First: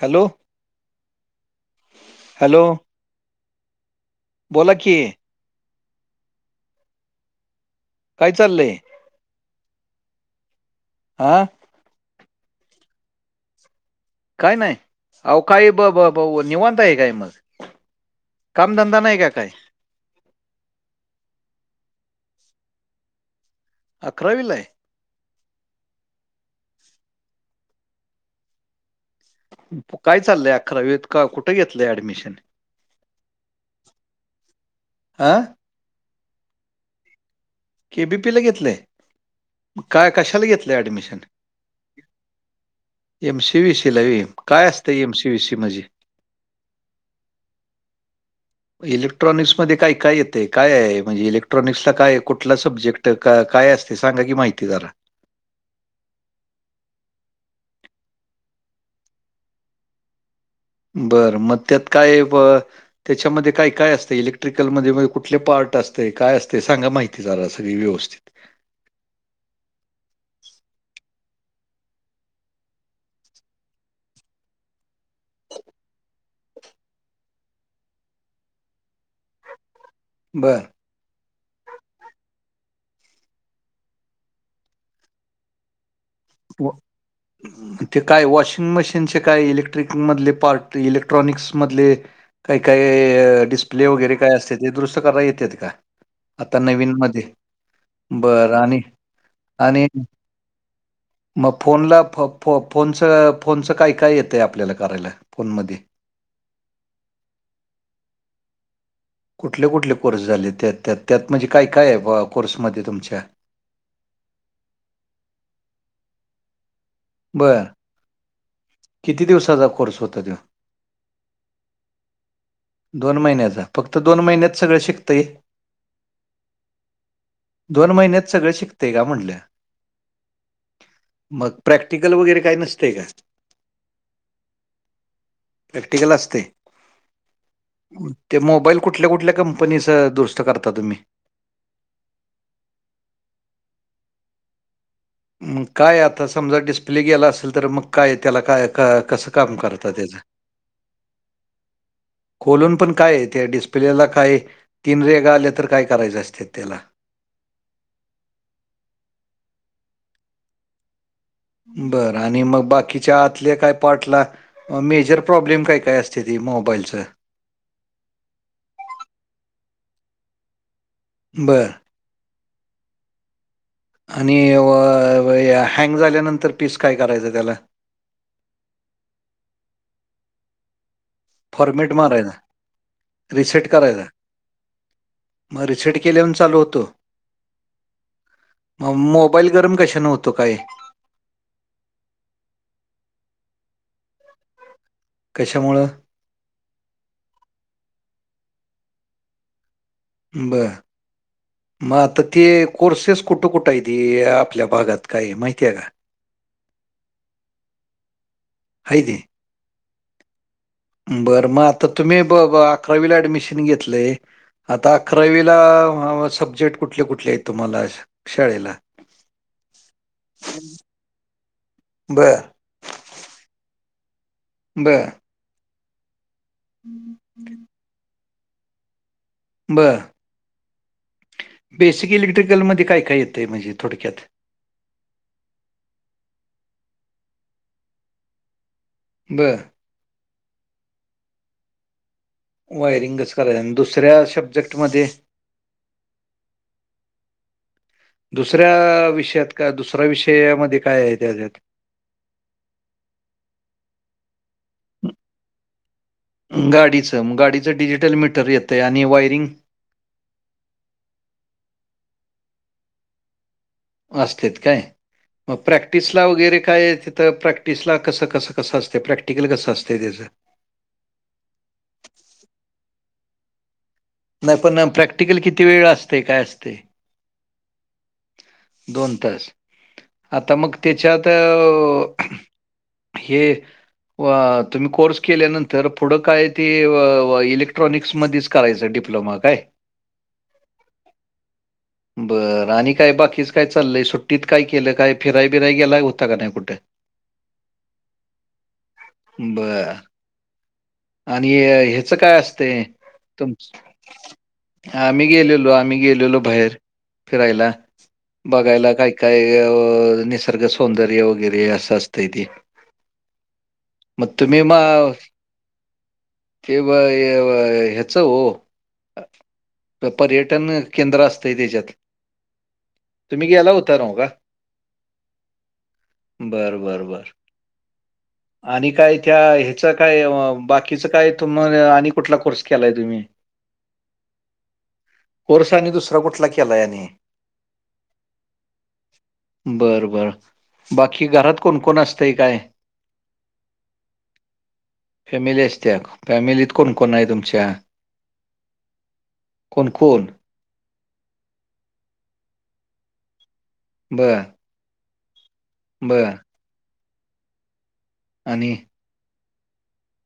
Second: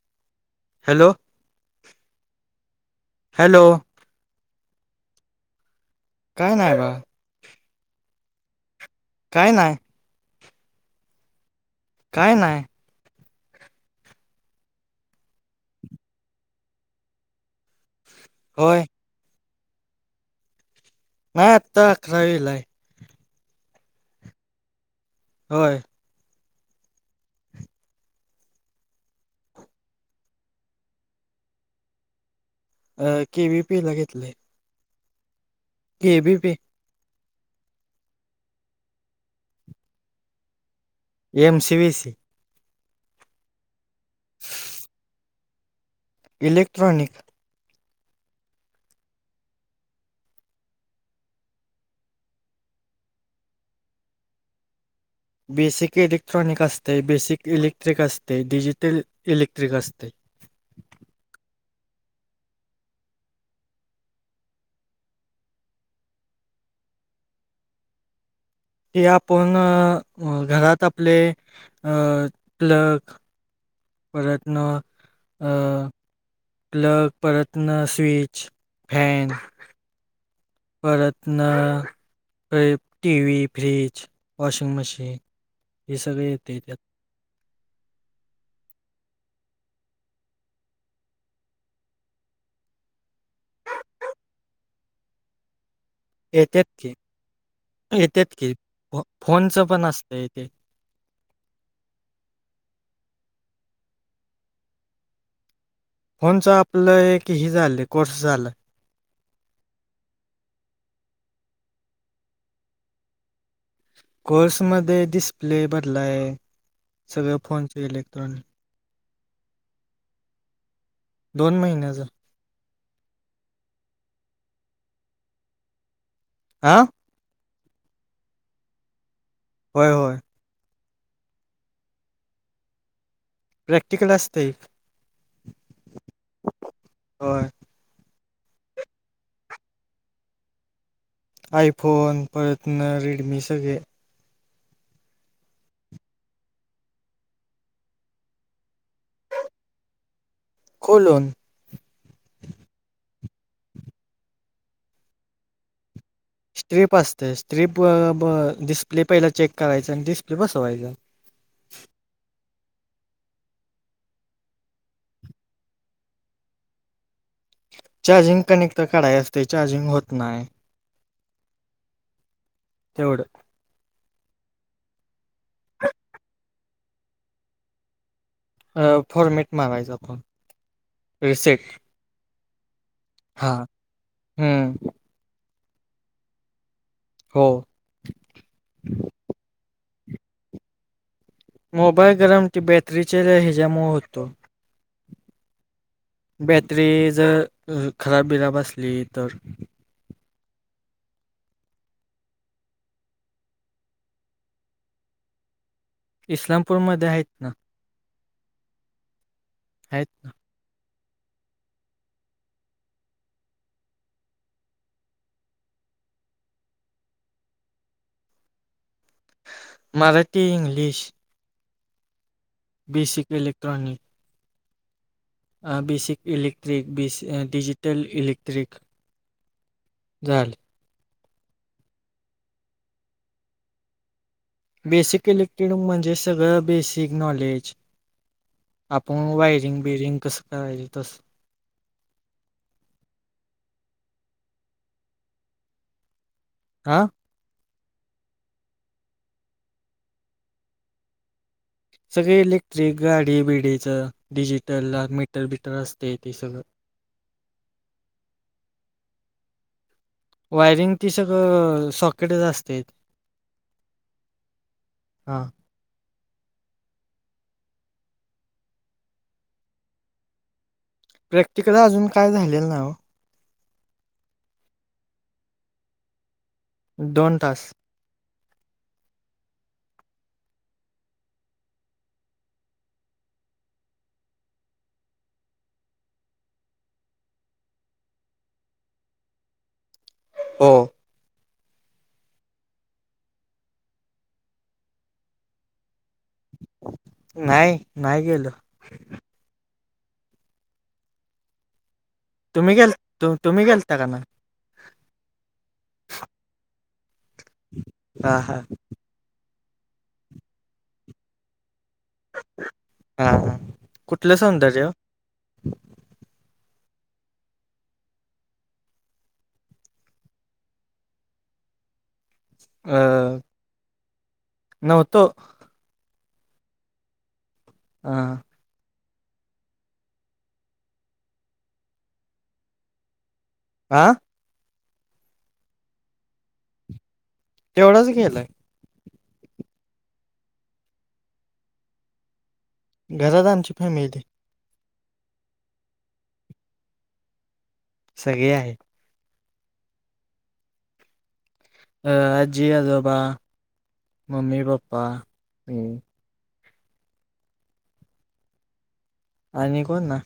Hello hello hello. Hello बोला की काय नाही बा काय चाललंय. काही नाही आ काय नाही. काय नाही, अ काही ब निवांता आहे, काय मग होय कामधंदा नाही का काय? नाही, आता अ खाली आलंय. अकरावीला आहे. होय. काय चाललंय अकरावीेत, कुठं घेतलंय ऍडमिशन. अ केवीपी ला घेतलय. आ? के बी पी. केबीपीला घेतलय, काय कशाला घेतलं admission? M C V C. M C V C लावी, काय असतं एम सी वी सी, म्हझी? इलेक्ट्रॉनिक. इलेक्ट्रॉनिक्समध्ये काय काय येतेय, काय म्हणजे इलेक्ट्रॉनिक्सला, काय कुठला सब्जेक्ट? क्त, का काय असते, सांगा की माहिती जरा. बेसिक इलेक्ट्रॉनिक असते, बेसिक इलेक्ट्रिक असते, डिजिटल इलेक्ट्रिक असतय. बर मग त्यात काय ब? त्याच्यामध्ये काय काय असतं, इलेक्ट्रिकलमध्ये कुठले पार्ट असतय, काय असतय, सांगा माहिती जरा सगळी व्यवस्थित? ते आपण, घरात आपले, अ प्लग प्रयत्न अं अं प्लग परत ना स्विच, फॅन बरं. परत ना, T V, fridge, washing machine हे सगळे हो येतात [unintelligible] ते काय वॉशिंग मशीनचे, काय इलेक्ट्रिकमधले पार्ट इलेक्ट्रॉनिक्समधले काय काय डिस्प्ले वगैरे काय असते, ते दुरूस्त करता येतेत का? आता येतात की नवीन मध्यें, येतात की बरं आणि फो फोनचं पण आणि असतं ते मग फोनला, फ फ फोनच फोनचं काय काय येत आहे आपल्याला करायला फोनमध्ये? फोनचं आपलं एक हे झालं, कोर्स झाला. कुठले कुठले कोर्स झाले, त्यात त्यात त्यात म्हणजे काय काय आहे बुआ कोर्समध्येध्ये तुमच्या? कोर्स मध्ये डिस्प्ले बदलाय, सगळं बर फोनच इलेक्ट्रॉनिक. किती दिवसाचा कोर्स होता तो? दोन महिन्याचा. दोन महिन्याचा, फक्त दोन महिन्यात सगळं शिकतंय? आ? दोन महिन्यात सगळ शिकतय का म्हनले? होय होय. मग प्रॅक्टिकल वगैरे काय नसत का? प्रॅक्टिकल असतय, प्रॅक्टिकल असते होय. ते मोबाईल कुठल्या कुठल्या कंपनीच, दुरुस्त करता तुम्ही? आयफोन परत ना रेडमी सगळे. म काय आता, समजा डिस्प्ले गेला असेल, तर मग काय त्याला काय का कसं काम करत त्याचं? खोलून. खोलून पण काय, त्या डिस्प्लेला काय, तीन रेगा आल्या तर काय करायच असत? स्ट्रीप असत्या, स्ट्रीपवर डिस्प्ले पहिला चेक करायचा आणि डिस्प्ले बसवायचा. बरं आणि मग बाकीच्या आतल्या काय पार्ट ला? मेजर प्रॉब्लेम काय काय असते ते मोबाईलच? चार्जिंग कनेक्ट तर काढाय असते, चार्जिंग होत नाही. बरं. तेवढं. आणि व य व या हँग झाल्यानंतर पीस, काय करायचं त्याला? अ फॉर्मेट मारायचा फोन. फॉर्मेट मारायचा, हा रिसेट करायचा? हम्म मग रीसेट केल्यावर चालू होतो? हो. मोबाईल गरम कशानं होतो काय? मोबाईल गरम की बॅटरीचे ह्याज्यामुळं होतो. कश्यामुळं बॅटरी जर खराब बिराब असली तर. बंर म आता ते कोर्सेस कुठं कुठं हायती, आपल्या भागात काय माहिती आहे का? इस्लामपूरमध्ये आहेत ना. हायती आहेत बरं मग आता तुम्ही ब ब अकरावीला ऍडमिशन घेतलंय. आता अकरावीला सब्जेक्ट कुठले कुठले आहेत तुम्हाला? शाळेला मराठी इंग्लिश बरं बेसिक इलेक्ट्रॉनिक बरं अ basic electric, basic digital electric. बर बेसिक इलेक्ट्रिकलमध्ये काय काय येतयं? म्हणजे थोडक्यात बेसिक इलेक्टेड म्हणजे सगळं बेसिक नॉलेज. आपुन बर वायरिंग बियरिंग कसं करायचो तसं वायरिंग कसं कराय आणि दुसऱ्या सब्जेक्टमध्ये हा दुसऱ्या विषयात का दुसरा विषयामधी काय आहे त्याच्यात सगळे इलेक्ट्रिक गाडी बिडीचं डिजिटल ला मीटर बीटर असत गाडीचं मग गाडीचं डिजिटल मीटर येतयं आणि वायरिंग वायरिंग ती सगळं सॉकेटच असतंय. असत्यात काय हा प्रॅक्टिसला वगैरे काय? तिथं प्रॅक्टिसला कसं कसं कसं असतंय? प्रॅक्टिकल कसं असतं त्याज? प्रॅक्टिकल अजून काय झालेलं नाय ओ. नाही पण प्रॅक्टिकल किती वेळ असतंय? काय असतंय? दोन तास. दोन तास, आता मग त्याच्यात अ हे वा तुम्ही कोर्स केल्यानंतर पुढं काय ते व व इलेक्ट्रॉनिक्समधीच करायचा डिप्लोमा काय हो बरं आणि काय बाकीच? काय चाल्लयं सुट्टीत काय केलं काय फिराय बिराय गेलाय हो ता का नाय कुटं? नाही नाही गेलो बर आणि हे चं काय तुम्ही असतंय गेल तु- तुम्ही तुमच गेलता का नाही आम्ही गेल्यालो आम्ही गेल्यालो बाहेर फिरायला. [unintelligible] बघायला काय काय व निसर्ग सौंदर्य वगैरे असं असतं तय ती हा हा मग कुठलं तुम्ही सौंदर्य माव ते वं हे वं ह्याच वो पर्यटन केंद्र असतंय त्याच्यात अ अ तुम्ही गेला हुता नव्ह का? बर बर बर हां आणि काय? त्या ह्याचं काय? बाकीचं काय? तुम्ही आणि कुठला कोर्स केला? आा वर्षांनी दुसरा कुठला केला याने? तेवढच गेलय बर बर बाकी घरात कोणकोण असते काय? घरादाची फॅमिली फॅमिलीत कोण कोण आहेत तुमच्या सगे आहेत कोणकण. अ आजी आजोबा बर मम्मी पप्पा हम्म. बर आणि आणि कोण ना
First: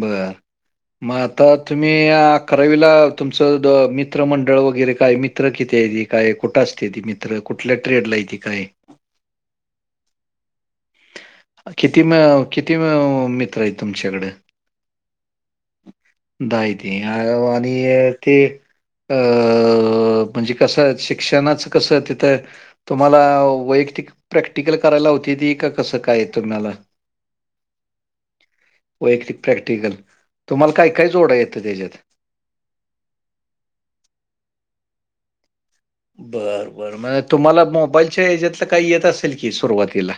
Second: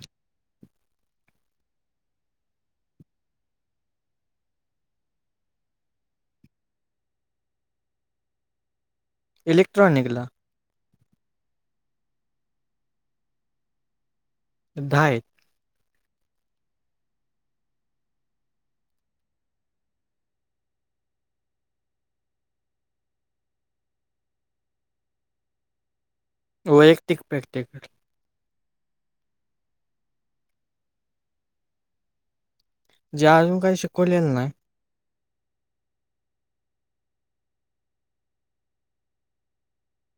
बर मग आता तुम्ही अकरावीला तुमचं मित्र मंडळ वगैरे काय मित्र मित्र किती आहेत? काय? कुठं असतात? ते मित्र कुठल्या ट्रेड ला आहेत? ते काय? इलेक्ट्रॉनिक किती मित्र आहेत तुमच्याकडे दहा आहेत दे ते आणि ते अ म्हणजे कसं शिक्षणाचं कसं तिथं तुम्हाला वैयक्तिक प्रॅक्टिकल करायला होती? का कसं काय? तुम्हाला? वैयक्तिक प्रॅक्टिकल वैक्तिक प्रॅक्टिकल तुम्हाला काय काय जोडा त्याच्यात अजून काही शिकवलेल नाही बर बर तुम्हाला मोबाईलच्या यातल काही येत असेल की सुरुवातीला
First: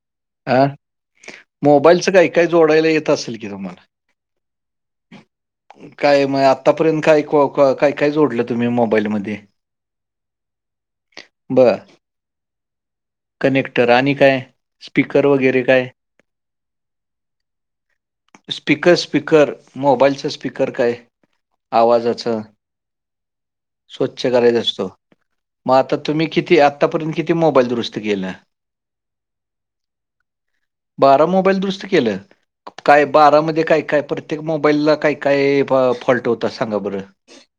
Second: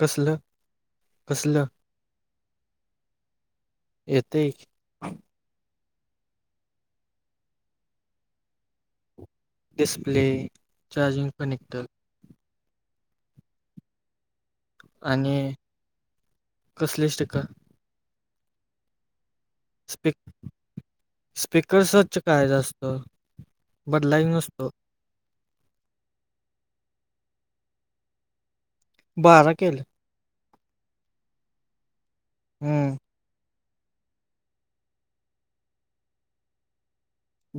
कसलं हं कसलं मोबाईलचं काही काय जोडायला येत असेल कि तुम्हाला? येते काय मग. आतापर्यंत काय काय काय जोडलं तुम्ही मोबाईल मध्ये? डिस्प्ले चार्जिंग बरं कनेक्टर कनेक्टर आणी का आहे स्पीकर आणि वगैरे काय? कसले स्टिकर स्पीकर स्पीकर? स्पीक मोबाईलच स्पीकर काय? स्पीकर स्वच्छ आवाजाच? करायचा असतो स्वच्छ बदलायचा करायचा नसतो असतो मग आतापर्यंत तुम्ही किती मोबाईल दुरुस्त केले बारा केले बारा मोबाईल दुरुस्त केले हम्म काय? बारा मोबाईल मध्ये काय काय फॉल्ट होता सांगा बरं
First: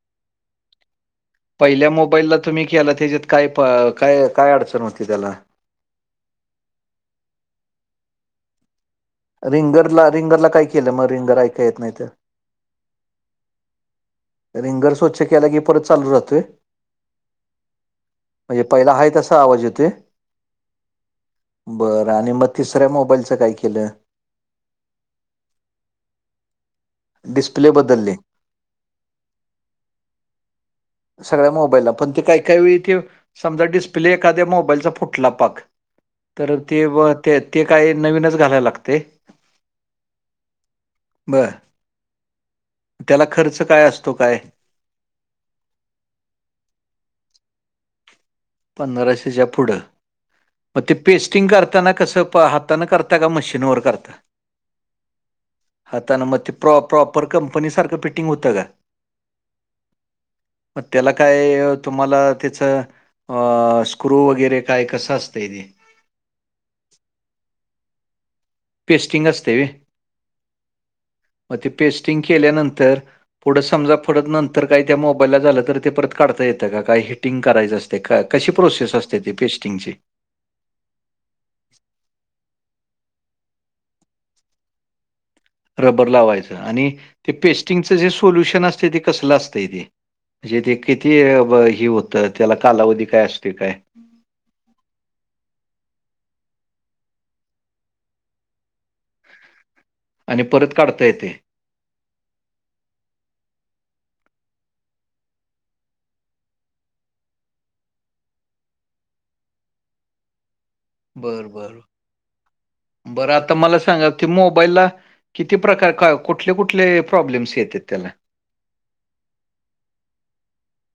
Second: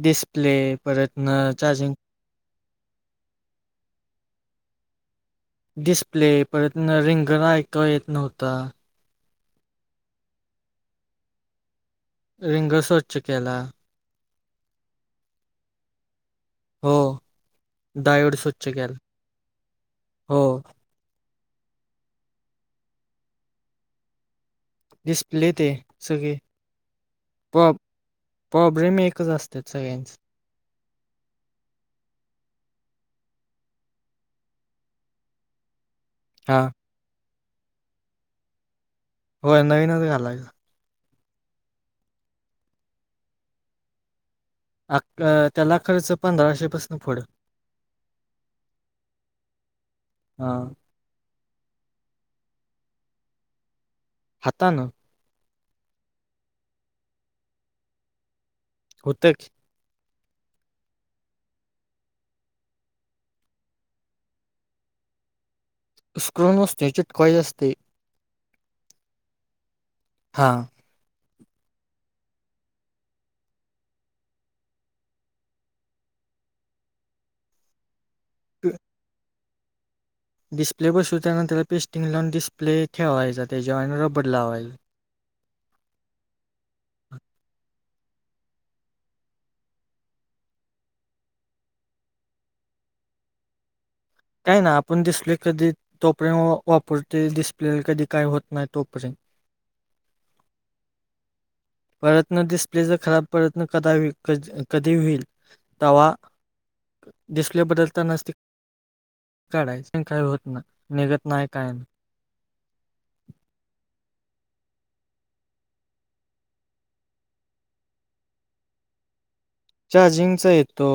डिस्प्ले आणि पहिल्या चार्जिंग मोबाईलला तुम्ही केले त्याच्यात काय काय अडचण होती त्याला डिस्प्ले परत रिंगर ऐक येत नव्हता रिंगरला रिंगरला काय? केलं मग रिंगर ऐका येत नाहीत रिंग स्वच्छ केला रिंगर स्वच्छ केला की परत चालू राहतोय? हो डायोड म्हणजे स्वच्छ पहिला केला हाय तसा आवाज येतोय हो बरं आणि मग तिसऱ्या मोबाईलचं काय केलं? डिस्प्ले ते सगळे डिस्प्ले प्रॉ बदलली प्रॉब्लेम एकच असत सगळ्यांच सगळ्या मोबाईलला पण ते काय काय वेळ ते समजा डिस्प्ले एखाद्या मोबाईलचा फुटला पाक तर हा ते ते ते काही नवीनच घालायला लागते हो. नवीन नवीन आलाय- बर. त्याला खर्च काय असतो काय? अ क त्याला खर्च पंधराशे पासन पुढ. पंधराशेच्या पुढं. हा मग ते- पेस्टिंग करताना कसं? हातान करता का मशीनवर करता? हातान. हातान. मग ते प्र प्रॉपर कंपनी सारखं फिटिंग होतं का? होत की. म त्याला काय? तुम्हाला त्याच? आ. स्क्रू वगैरे काय? कसं असतंय ते? स्क्रू नसतो. याच्यात कॉईल असते. पेस्टिंग असतय. हां. मग ते पेस्टिंग केल्यानंतर- पुढं समजा पुढंत नंतर काही त्या मोबाईलला झालं तर ते परत काढता येतं का? काही हिटिंग करायचं असतं. ते का? कशी प्रोसेस असते ती पेस्टिंगची? डिस्प्ले बसिवताना त्याला पेस्टिंग लावून डिस्प्ले ठेवायचा त्याच्यावर नि रबर लावायल. रबर लावायचं. आणि ते पेस्टिंगच जे सोल्युशन असतेय ते कसलं असतंय ते? म्हणजे ते किती हे ब होतं? त्याला कालावधी काय असतोय काय? काय नाही. आपण डिस्प्ले कधी [unintelligible] वापरतोय डिस्प्लेला कधी काय होत नाही तोपर्यंत. आणि परत काढता येतय. परत न डिस्प्लेचा खराब परत न कदा कधी होईल तवा- डिस्प्ले बदलतानाच ते काढायच. काय होत नाय. बरं बर. बरं. आता मला सांगा ते मोबाईलला- किती प्रकार? काय कुठले कुठले प्रॉब्लेम्स येतेत त्याला? चार्जिंगचा येतो.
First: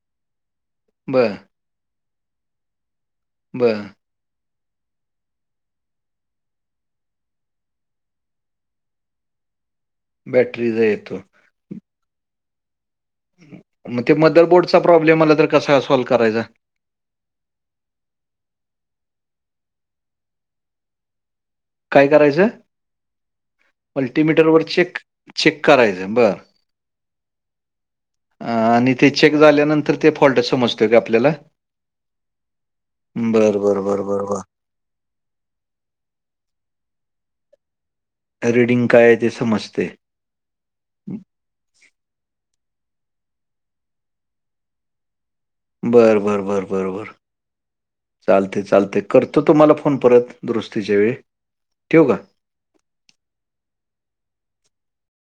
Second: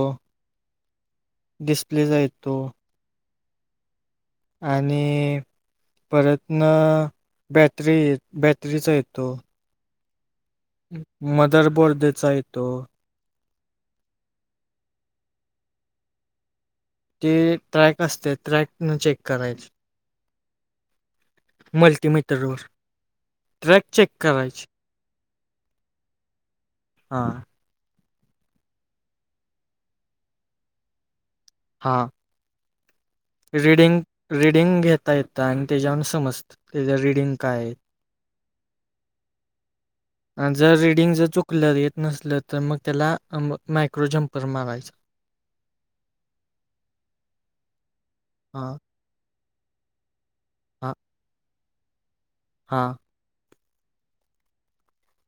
बरं, डिस्प्लेचा येतो. बरं. आणि परत म बॅटरी, बॅटरीचा येतो. बॅटरीचा. येतो. मदर बोर्डेचा येतो. मग ते मदर बोर्डचा प्रॉब्लेम आला तर कसा सॉल्व करायचा? ते ट्रॅक असत्यात. ट्रॅक न चेक करायचे. काय करायचं? मल्टीमीटरवर. ट्रॅक चेक मल्टीमीटरवर करायचे. चेक चेक करायचं. बरं. हा. आणि ते चेक झाल्यानंतर ते फॉल्ट समजतो का आपल्याला? हा. बरं, बरं, रीडिंग, बरं, बरं, बरं. रीडिंग घेत- ता येत आणि त्याच्यावरन समजत त्याच रीडिंग काय आहे? रीडिंग काय आहे ते समजतय. जर रिडिंग जर चुकलं. येत नसलं तर मग त्याला मायक्रोजंपर मारायच. बरं बरं बरं बरं बरं. चालते हां चालते. करतो तुम्हाला फोन परत. हां दुरुस्तीच्या वेळी. ठेवू का? हां.